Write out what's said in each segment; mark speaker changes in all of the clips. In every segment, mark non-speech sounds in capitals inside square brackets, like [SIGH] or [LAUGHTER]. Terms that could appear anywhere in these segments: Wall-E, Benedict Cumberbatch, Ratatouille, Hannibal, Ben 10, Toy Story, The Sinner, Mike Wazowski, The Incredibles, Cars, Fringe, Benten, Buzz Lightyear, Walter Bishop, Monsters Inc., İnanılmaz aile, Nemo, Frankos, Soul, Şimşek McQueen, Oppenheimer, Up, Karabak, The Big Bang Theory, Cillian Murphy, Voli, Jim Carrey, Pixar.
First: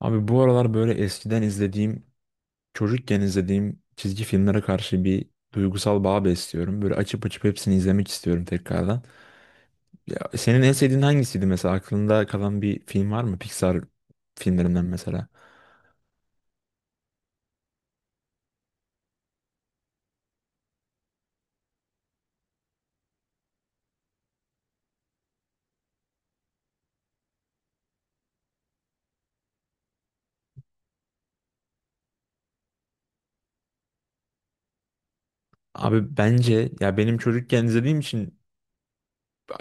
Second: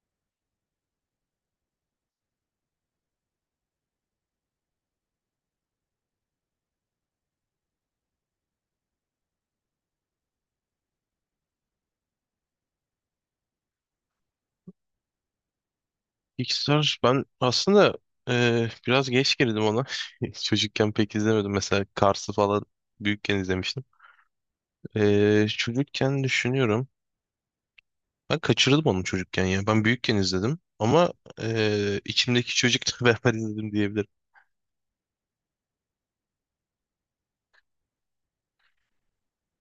Speaker 1: Abi bu aralar böyle eskiden izlediğim, çocukken izlediğim çizgi filmlere karşı bir duygusal bağ besliyorum. Böyle açıp açıp hepsini izlemek istiyorum tekrardan. Ya senin en sevdiğin hangisiydi mesela? Aklında kalan bir film var mı? Pixar filmlerinden mesela.
Speaker 2: Pixar ben aslında biraz geç girdim ona. [LAUGHS] Çocukken pek izlemedim. Mesela Cars'ı falan büyükken izlemiştim. Çocukken düşünüyorum. Ben kaçırdım onu çocukken ya. Ben büyükken izledim. Ama içimdeki çocukla [LAUGHS] beraber izledim diyebilirim.
Speaker 1: Abi bence ya benim çocukken izlediğim için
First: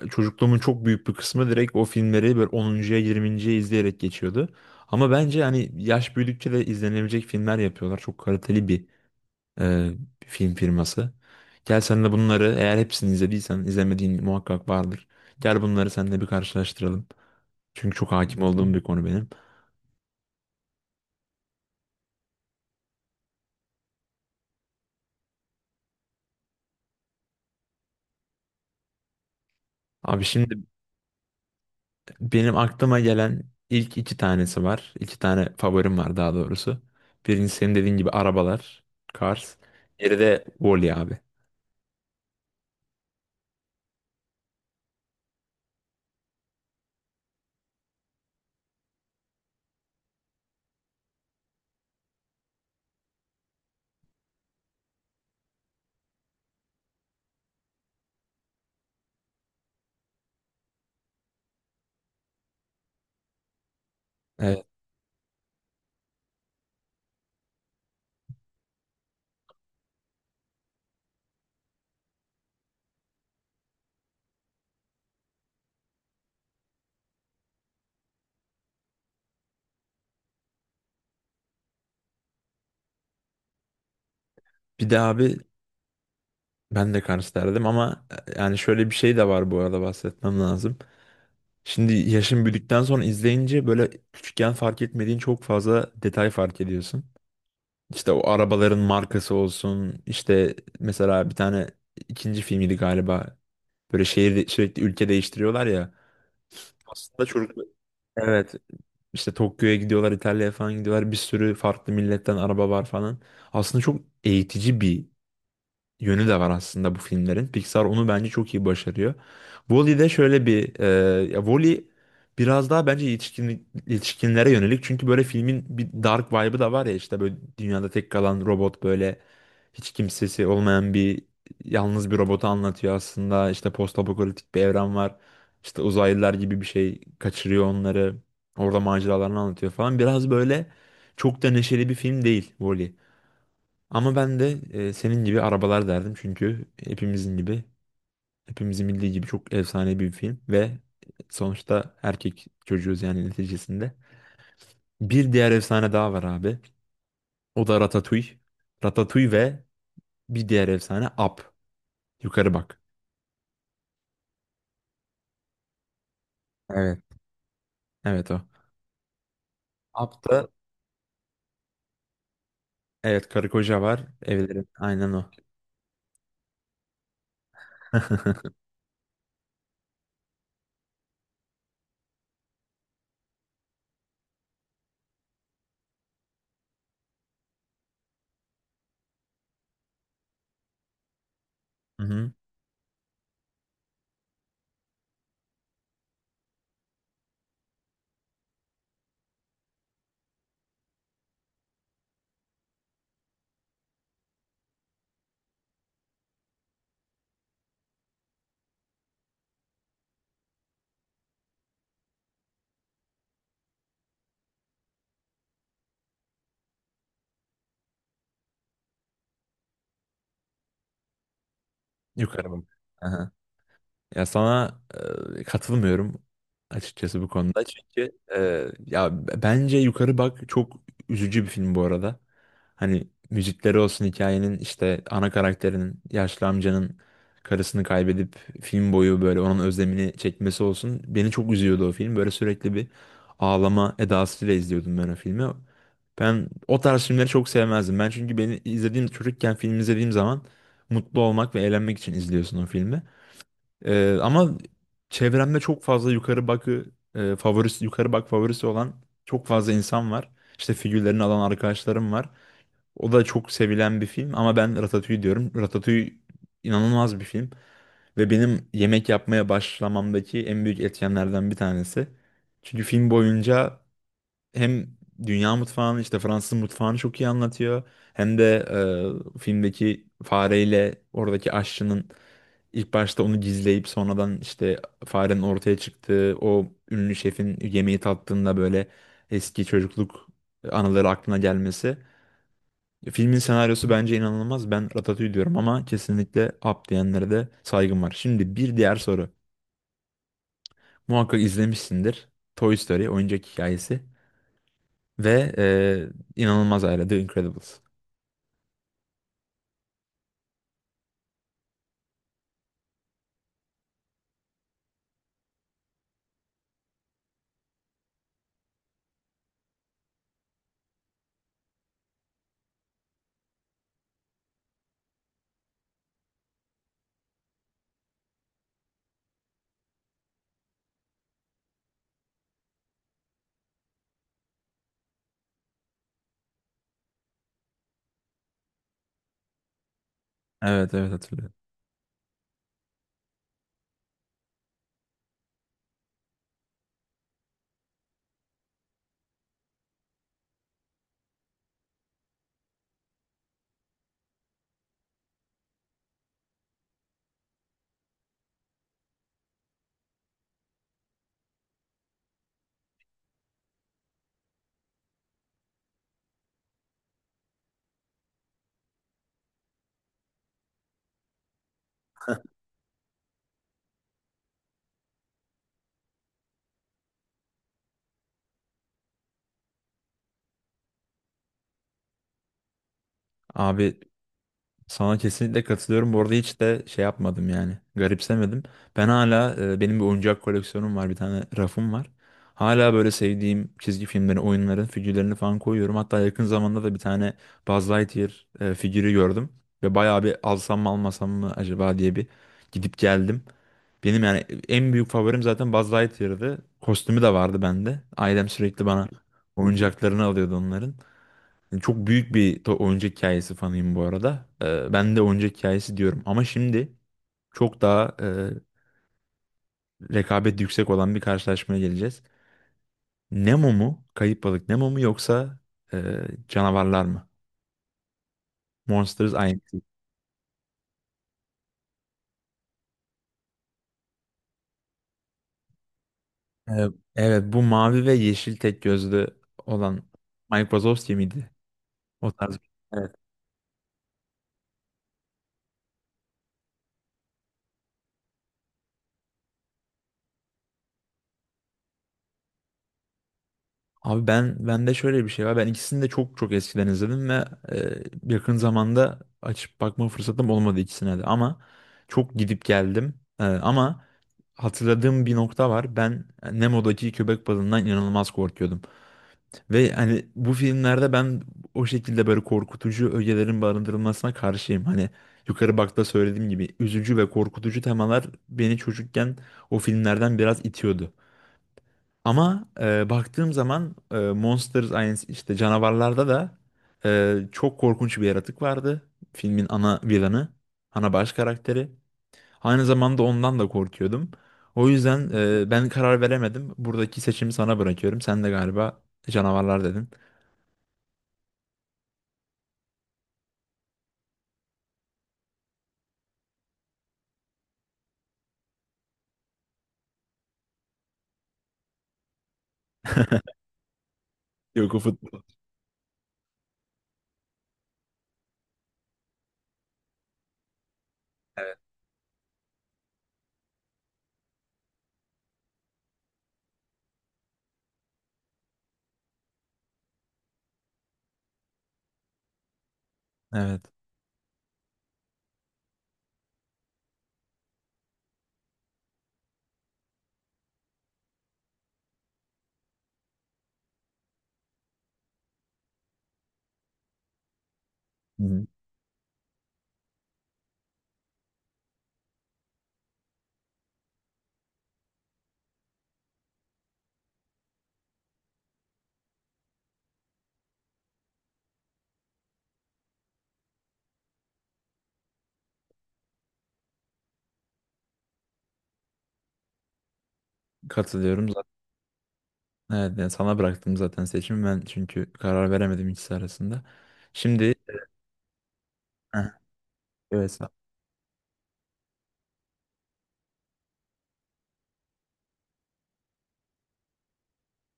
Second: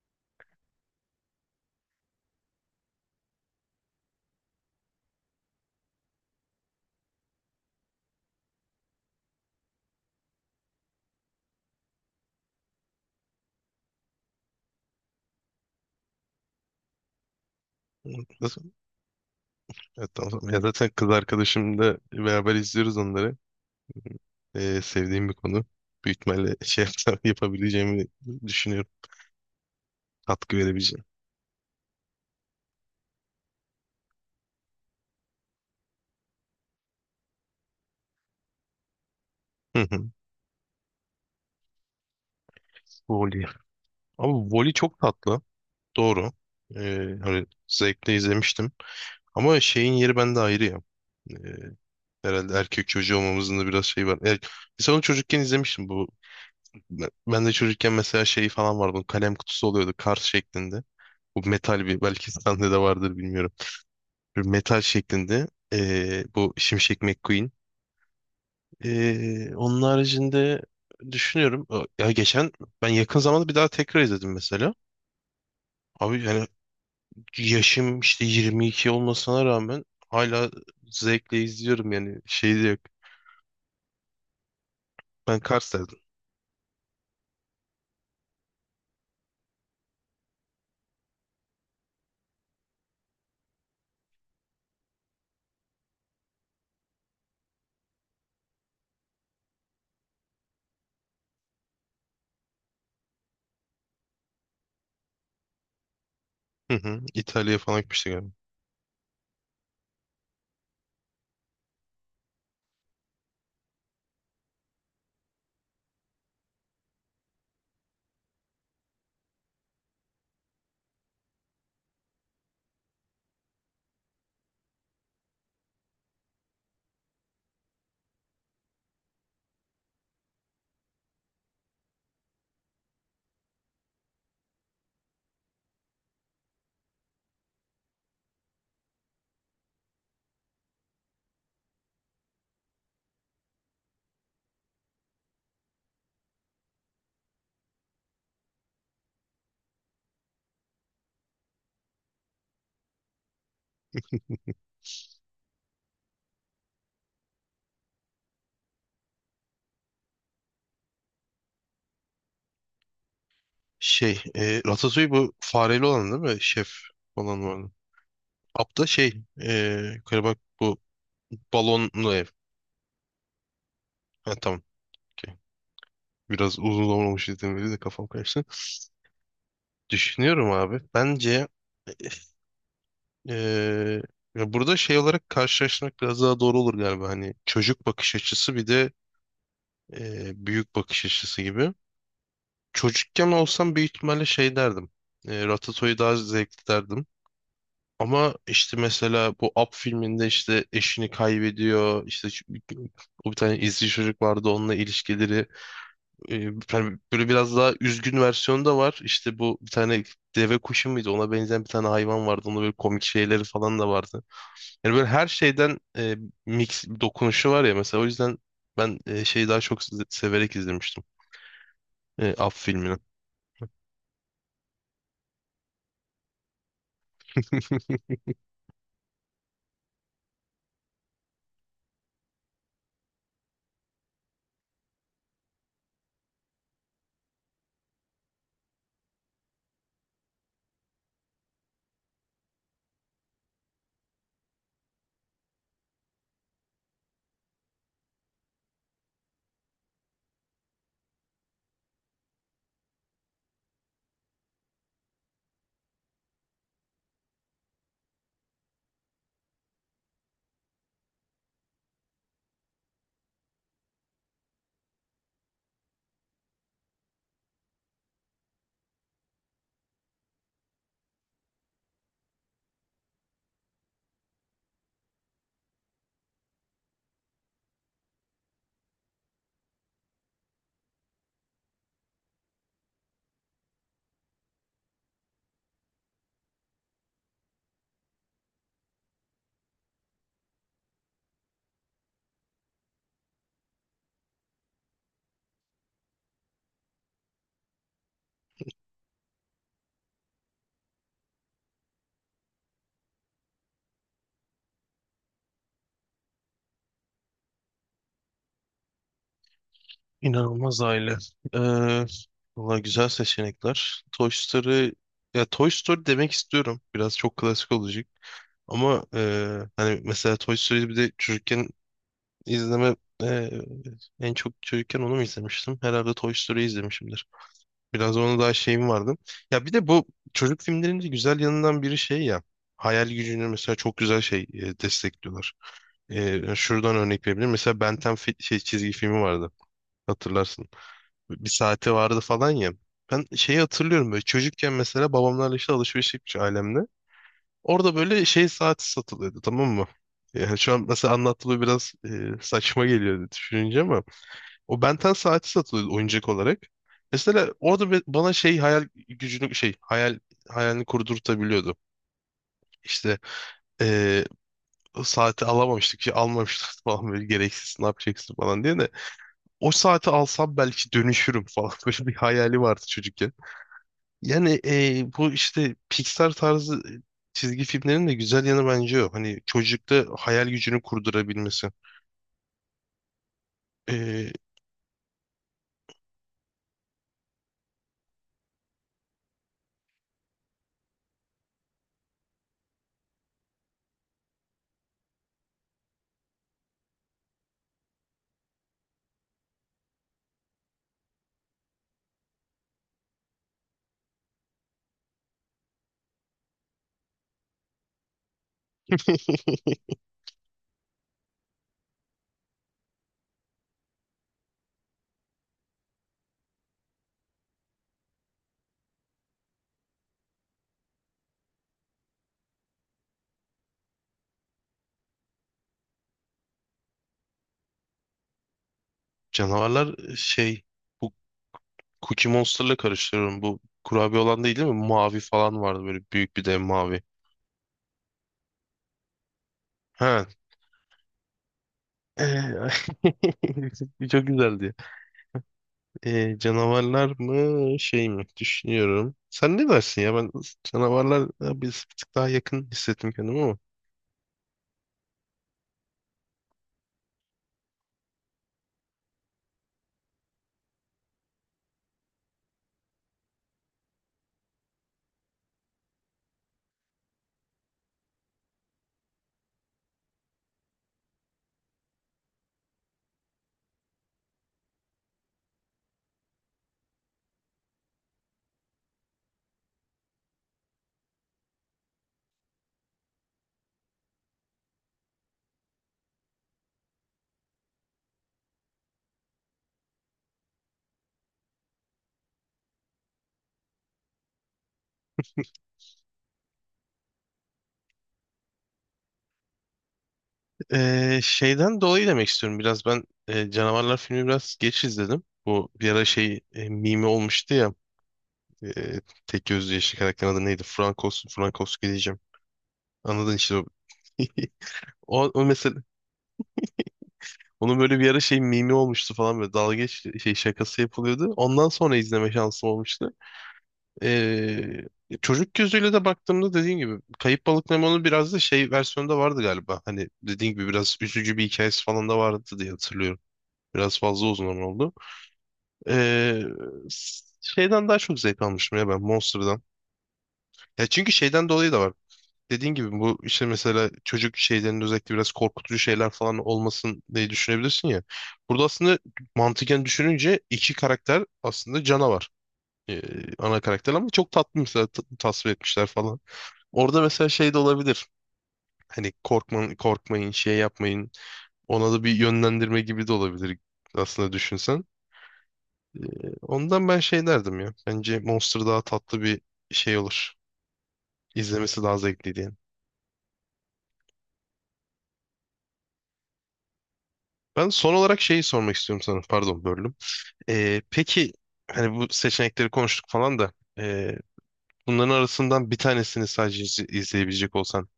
Speaker 1: çocukluğumun çok büyük bir kısmı direkt o filmleri böyle 10.ya 20.ye izleyerek geçiyordu. Ama bence hani yaş büyüdükçe de izlenebilecek filmler yapıyorlar. Çok kaliteli bir e, film firması. Gel sen de bunları eğer hepsini izlediysen izlemediğin muhakkak vardır. Gel bunları seninle bir karşılaştıralım. Çünkü çok hakim
Speaker 2: Nasıl?
Speaker 1: olduğum bir konu benim.
Speaker 2: Evet, tamam. Ya zaten kız arkadaşımla beraber izliyoruz onları. Sevdiğim bir konu. Büyük ihtimalle [LAUGHS] yapabileceğimi düşünüyorum.
Speaker 1: Abi şimdi
Speaker 2: Katkı verebileceğim.
Speaker 1: Benim aklıma gelen ilk iki tanesi var. İki tane favorim var daha doğrusu. Birincisi senin dediğin gibi arabalar, Cars.
Speaker 2: Hı hı.
Speaker 1: Diğeri de Wall-E abi.
Speaker 2: Voli. Abi Voli çok tatlı. Doğru. Ee, Hani zevkle izlemiştim. Ama şeyin yeri bende ayrı ya. Ee, Herhalde erkek çocuğu olmamızın da biraz şeyi var. Biz onu çocukken izlemiştim. Bu ben de çocukken mesela şey falan vardı. Kalem kutusu oluyordu kart şeklinde. Bu metal bir belki sende de vardır bilmiyorum. Bir
Speaker 1: Evet.
Speaker 2: metal şeklinde bu Şimşek McQueen. Onun haricinde düşünüyorum. Ya geçen ben yakın zamanda bir daha tekrar izledim mesela. Abi yani yaşım işte 22 olmasına rağmen hala zevkle izliyorum yani şey de yok.
Speaker 1: Bir de abi
Speaker 2: Ben Kars derdim.
Speaker 1: ben de Cars derdim ama yani şöyle bir şey de var bu arada bahsetmem lazım. Şimdi yaşın büyüdükten sonra izleyince böyle küçükken fark etmediğin çok fazla detay fark ediyorsun. İşte o arabaların markası olsun. İşte mesela bir tane ikinci filmiydi galiba. Böyle şehir sürekli ülke değiştiriyorlar ya.
Speaker 2: Hı hı.
Speaker 1: Aslında çocuk
Speaker 2: İtalya'ya falan gitmiştik galiba.
Speaker 1: Evet, işte Tokyo'ya gidiyorlar, İtalya'ya falan gidiyorlar. Bir sürü farklı milletten araba var falan. Aslında çok eğitici bir yönü de var aslında bu filmlerin. Pixar onu bence çok iyi başarıyor. Wall-E'de şöyle bir ya Wall-E biraz daha bence yetişkin, yetişkinlere yönelik. Çünkü böyle filmin bir dark vibe'ı da var ya işte böyle dünyada tek kalan robot böyle hiç kimsesi olmayan bir yalnız bir robotu anlatıyor aslında. İşte postapokaliptik bir evren var. İşte uzaylılar gibi bir şey kaçırıyor onları. Orada maceralarını anlatıyor falan. Biraz böyle çok da neşeli bir film değil Wall-E. Ama ben de senin gibi arabalar derdim çünkü hepimizin bildiği gibi çok efsane bir film ve sonuçta erkek çocuğuz yani neticesinde. Bir diğer efsane daha var abi. O da Ratatouille. Ratatouille ve bir diğer efsane Up. Yukarı bak.
Speaker 2: Şey, Ratatouille bu fareli olan değil mi? Şef
Speaker 1: Evet.
Speaker 2: olan var.
Speaker 1: Evet o.
Speaker 2: Apta şey
Speaker 1: Up
Speaker 2: Karabak
Speaker 1: da.
Speaker 2: bu balonlu ev.
Speaker 1: Evet, karı koca var.
Speaker 2: Ha, tamam.
Speaker 1: Evlerin aynen o.
Speaker 2: Okey. Biraz uzun zaman olmuş izlediğim beri de kafam karıştı.
Speaker 1: [LAUGHS]
Speaker 2: Düşünüyorum abi. Bence eee, ya burada şey olarak karşılaştırmak biraz daha doğru olur galiba. Hani çocuk bakış açısı bir de büyük bakış açısı gibi.
Speaker 1: Hı hı.
Speaker 2: Çocukken olsam büyük ihtimalle şey derdim. Ratatouille daha zevkli derdim. Ama işte mesela bu Up filminde işte eşini kaybediyor. İşte o bir tane izci çocuk vardı onunla ilişkileri. E, hani böyle biraz daha üzgün versiyonu da var. İşte bu bir tane deve kuşu muydu? Ona benzeyen bir tane hayvan vardı. Onda böyle komik şeyleri falan da vardı. Yani böyle her şeyden mix bir dokunuşu var ya mesela. O yüzden ben şeyi daha çok severek izlemiştim. E,
Speaker 1: Yukarı
Speaker 2: Up
Speaker 1: bak.
Speaker 2: filmini.
Speaker 1: Ya sana katılmıyorum açıkçası bu konuda. Çünkü ya bence Yukarı Bak çok üzücü bir film bu arada. Hani müzikleri olsun hikayenin işte ana karakterinin yaşlı amcanın karısını kaybedip film boyu böyle onun özlemini çekmesi olsun. Beni çok üzüyordu o film. Böyle sürekli bir ağlama edasıyla izliyordum ben o filmi. Ben o tarz filmleri çok sevmezdim. Ben çünkü beni izlediğim çocukken film izlediğim zaman mutlu olmak ve eğlenmek için izliyorsun o filmi. Ama çevremde çok fazla yukarı bak favorisi olan çok fazla insan var. İşte figürlerini alan arkadaşlarım var. O da çok sevilen bir film ama ben Ratatouille diyorum. Ratatouille inanılmaz bir film ve benim yemek yapmaya başlamamdaki en büyük etkenlerden bir tanesi. Çünkü film boyunca hem dünya mutfağını işte Fransız mutfağını çok iyi anlatıyor hem de filmdeki fareyle oradaki aşçının İlk başta onu gizleyip sonradan işte farenin ortaya çıktığı o ünlü şefin yemeği tattığında böyle eski çocukluk anıları aklına gelmesi. Filmin senaryosu bence inanılmaz. Ben Ratatouille diyorum ama kesinlikle Up diyenlere de saygım var. Şimdi bir diğer soru. Muhakkak izlemişsindir. Toy Story oyuncak hikayesi ve inanılmaz aile The Incredibles.
Speaker 2: İnanılmaz aile. Ee, Valla güzel seçenekler. Toy Story ya Toy Story demek istiyorum. Biraz çok klasik olacak. Ama hani mesela Toy Story bir de çocukken İzleme e, en çok çocukken onu mu izlemiştim? Herhalde Toy Story izlemişimdir. Biraz ona daha şeyim vardı. Ya bir de bu çocuk filmlerinin de güzel yanından biri şey ya. Hayal gücünü mesela çok güzel şey destekliyorlar. E, şuradan örnek verebilirim. Mesela Ben 10 şey, çizgi filmi vardı. Hatırlarsın.
Speaker 1: Evet, evet,
Speaker 2: Bir
Speaker 1: hatırlıyorum.
Speaker 2: saati vardı falan ya. Ben şeyi hatırlıyorum böyle çocukken mesela babamlarla işte alışveriş yapmış ailemle. Orada böyle şey saati satılıyordu, tamam mı? Yani şu an mesela anlattığı biraz saçma geliyor düşününce ama o Benten saati satılıyordu oyuncak olarak. Mesela orada bana şey hayal gücünü şey hayalini kurdurtabiliyordu. İşte eee, o saati alamamıştık ki almamıştık [LAUGHS] falan böyle gereksiz ne yapacaksın falan diye de o saati alsam belki dönüşürüm falan [LAUGHS] böyle bir hayali vardı çocukken. Yani bu işte Pixar tarzı çizgi filmlerin de güzel yanı bence o. Hani çocukta hayal gücünü kurdurabilmesi.
Speaker 1: Abi
Speaker 2: Eee,
Speaker 1: sana kesinlikle katılıyorum. Bu arada hiç de şey yapmadım yani. Garipsemedim. Ben hala benim bir oyuncak koleksiyonum var. Bir tane rafım var. Hala böyle sevdiğim çizgi filmlerin, oyunların figürlerini falan koyuyorum. Hatta yakın zamanda da bir tane Buzz Lightyear figürü gördüm. Ve bayağı bir alsam mı almasam mı acaba diye bir gidip geldim. Benim yani en büyük favorim zaten Buzz Lightyear'dı. Kostümü de vardı bende. Ailem sürekli bana
Speaker 2: [LAUGHS]
Speaker 1: oyuncaklarını alıyordu onların. Yani çok büyük bir oyuncak hikayesi fanıyım bu arada. Ben de oyuncak hikayesi diyorum. Ama şimdi çok daha rekabet yüksek olan bir karşılaşmaya geleceğiz. Nemo mu? Kayıp balık Nemo mu yoksa canavarlar mı? Monsters Inc.
Speaker 2: canavarlar şey bu Cookie Monster'la karıştırıyorum. Bu kurabiye olan değil değil mi? Mavi falan vardı böyle büyük bir dev
Speaker 1: Ee,
Speaker 2: mavi.
Speaker 1: evet, bu mavi ve yeşil tek gözlü olan
Speaker 2: Ha.
Speaker 1: Mike Wazowski miydi? O tarz.
Speaker 2: Ee, [LAUGHS] Çok güzeldi. Canavarlar mı şey mi? Düşünüyorum. Sen ne dersin ya? Ben canavarlar biz bir tık daha yakın hissettim kendimi ama.
Speaker 1: Abi ben bende şöyle bir şey var. Ben ikisini de çok çok eskiden izledim ve yakın zamanda açıp bakma fırsatım olmadı ikisine de. Ama çok gidip geldim. Ama hatırladığım bir nokta var. Ben Nemo'daki köpek balığından inanılmaz korkuyordum. Ve hani bu filmlerde ben o şekilde böyle korkutucu ögelerin barındırılmasına karşıyım. Hani yukarı bakta söylediğim gibi üzücü ve korkutucu temalar beni çocukken o filmlerden biraz itiyordu. Ama baktığım zaman Monster aynı işte canavarlarda da çok korkunç bir yaratık vardı. Filmin ana villainı, ana baş karakteri. Aynı zamanda ondan da korkuyordum. O yüzden ben karar veremedim. Buradaki seçimi sana bırakıyorum. Sen de galiba canavarlar dedin.
Speaker 2: Şeyden dolayı demek istiyorum biraz ben, canavarlar filmi biraz geç izledim. Bu bir ara şey mimi olmuştu ya. E, tek gözlü yeşil karakterin adı neydi? Frankos, Frankos diyeceğim. Anladın işte
Speaker 1: [LAUGHS]
Speaker 2: o. [LAUGHS]
Speaker 1: Yok, o
Speaker 2: O,
Speaker 1: futbol.
Speaker 2: o mesela onun böyle bir ara şey mimi olmuştu falan böyle şey şakası yapılıyordu. Ondan sonra izleme şansım olmuştu. Ee, Çocuk gözüyle de baktığımda dediğim gibi Kayıp Balık Nemo'nun biraz da şey versiyonu da vardı galiba. Hani dediğim gibi biraz üzücü bir hikayesi falan da vardı diye hatırlıyorum.
Speaker 1: Evet.
Speaker 2: Biraz fazla uzun ama oldu. Ee, Şeyden daha çok zevk almıştım ya ben Monster'dan. Ya çünkü şeyden dolayı da var. Dediğin gibi bu işte mesela çocuk şeylerinde özellikle biraz korkutucu şeyler falan olmasın diye düşünebilirsin ya. Burada
Speaker 1: Hı.
Speaker 2: aslında mantıken düşününce iki karakter aslında canavar. Ee, Ana karakter ama çok tatlı mesela tasvir etmişler falan. Orada mesela şey de olabilir. Hani korkmayın, korkmayın, şey yapmayın. Ona da bir yönlendirme gibi de olabilir aslında düşünsen. Ondan ben şey derdim ya. Bence Monster daha tatlı bir şey olur.
Speaker 1: Katılıyorum zaten.
Speaker 2: İzlemesi daha zevkli diye.
Speaker 1: Evet, yani sana bıraktım zaten seçimi ben çünkü karar veremedim ikisi arasında.
Speaker 2: Ben
Speaker 1: Şimdi.
Speaker 2: son olarak şeyi sormak istiyorum sana.
Speaker 1: Heh,
Speaker 2: Pardon, böldüm.
Speaker 1: evet.
Speaker 2: Peki hani bu seçenekleri konuştuk falan da ee, bunların arasından bir tanesini sadece izleyebilecek olsan.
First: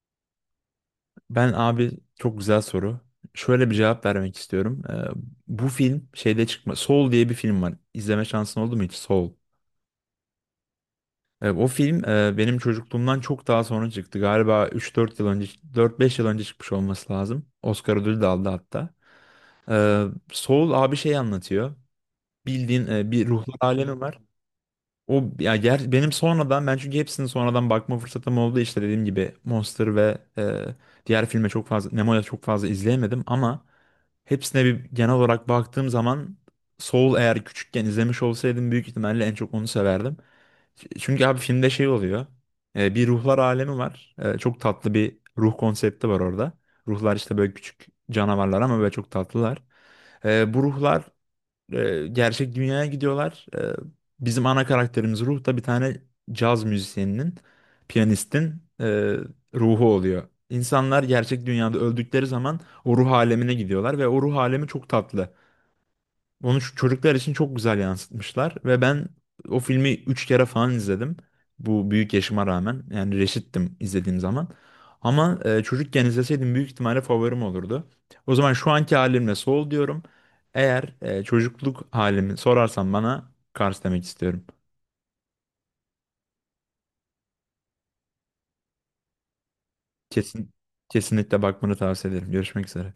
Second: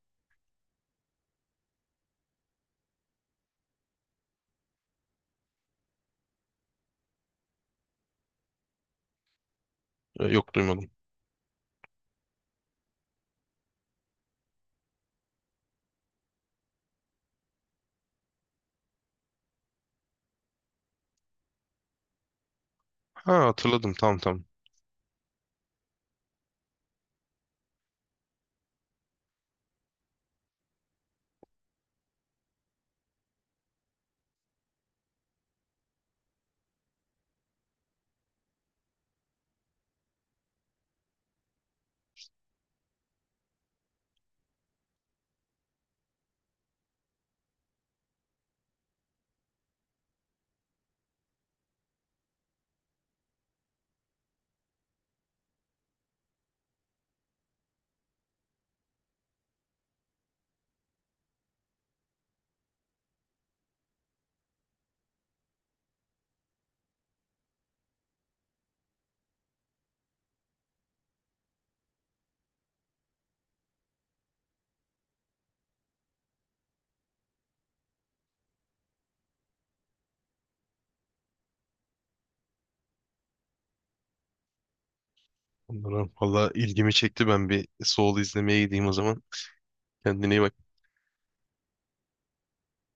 Speaker 1: Ben, abi, çok güzel soru. Şöyle bir cevap vermek istiyorum. Bu film şeyde çıkma. Soul diye bir film var. İzleme şansın oldu mu hiç? Soul.
Speaker 2: Yok duymadım.
Speaker 1: O film benim çocukluğumdan çok daha sonra çıktı. Galiba 3-4 yıl önce, 4-5 yıl önce çıkmış olması lazım. Oscar ödülü de aldı hatta. Ee, Soul abi şey anlatıyor. Bildiğin bir
Speaker 2: Ha,
Speaker 1: ruhlar
Speaker 2: hatırladım,
Speaker 1: alemi var.
Speaker 2: tamam tamam.
Speaker 1: O ya ger benim sonradan ben çünkü hepsini sonradan bakma fırsatım oldu. İşte dediğim gibi Monster ve diğer filme çok fazla Nemo'ya çok fazla izleyemedim ama hepsine bir genel olarak baktığım zaman Soul eğer küçükken izlemiş olsaydım büyük ihtimalle en çok onu severdim. Çünkü abi filmde şey oluyor. Bir ruhlar alemi var. Çok tatlı bir ruh konsepti var orada. Ruhlar işte böyle küçük canavarlar ama böyle çok tatlılar. Bu ruhlar gerçek dünyaya gidiyorlar. Bizim ana karakterimiz Ruh da bir tane caz müzisyeninin, piyanistin ruhu oluyor. İnsanlar gerçek dünyada öldükleri zaman o ruh alemine gidiyorlar ve o ruh alemi çok tatlı. Onu şu çocuklar için çok güzel yansıtmışlar ve ben o filmi 3 kere falan izledim. Bu büyük yaşıma rağmen yani reşittim izlediğim zaman. Ama çocukken izleseydim büyük ihtimalle favorim olurdu. O zaman şu anki halimle Soul diyorum. Eğer çocukluk halimi sorarsan bana Cars demek istiyorum.
Speaker 2: Bunlara valla ilgimi çekti, ben bir Soul izlemeye gideyim o zaman. Kendine iyi
Speaker 1: Kesin
Speaker 2: bak.
Speaker 1: kesinlikle bakmanı tavsiye ederim. Görüşmek üzere.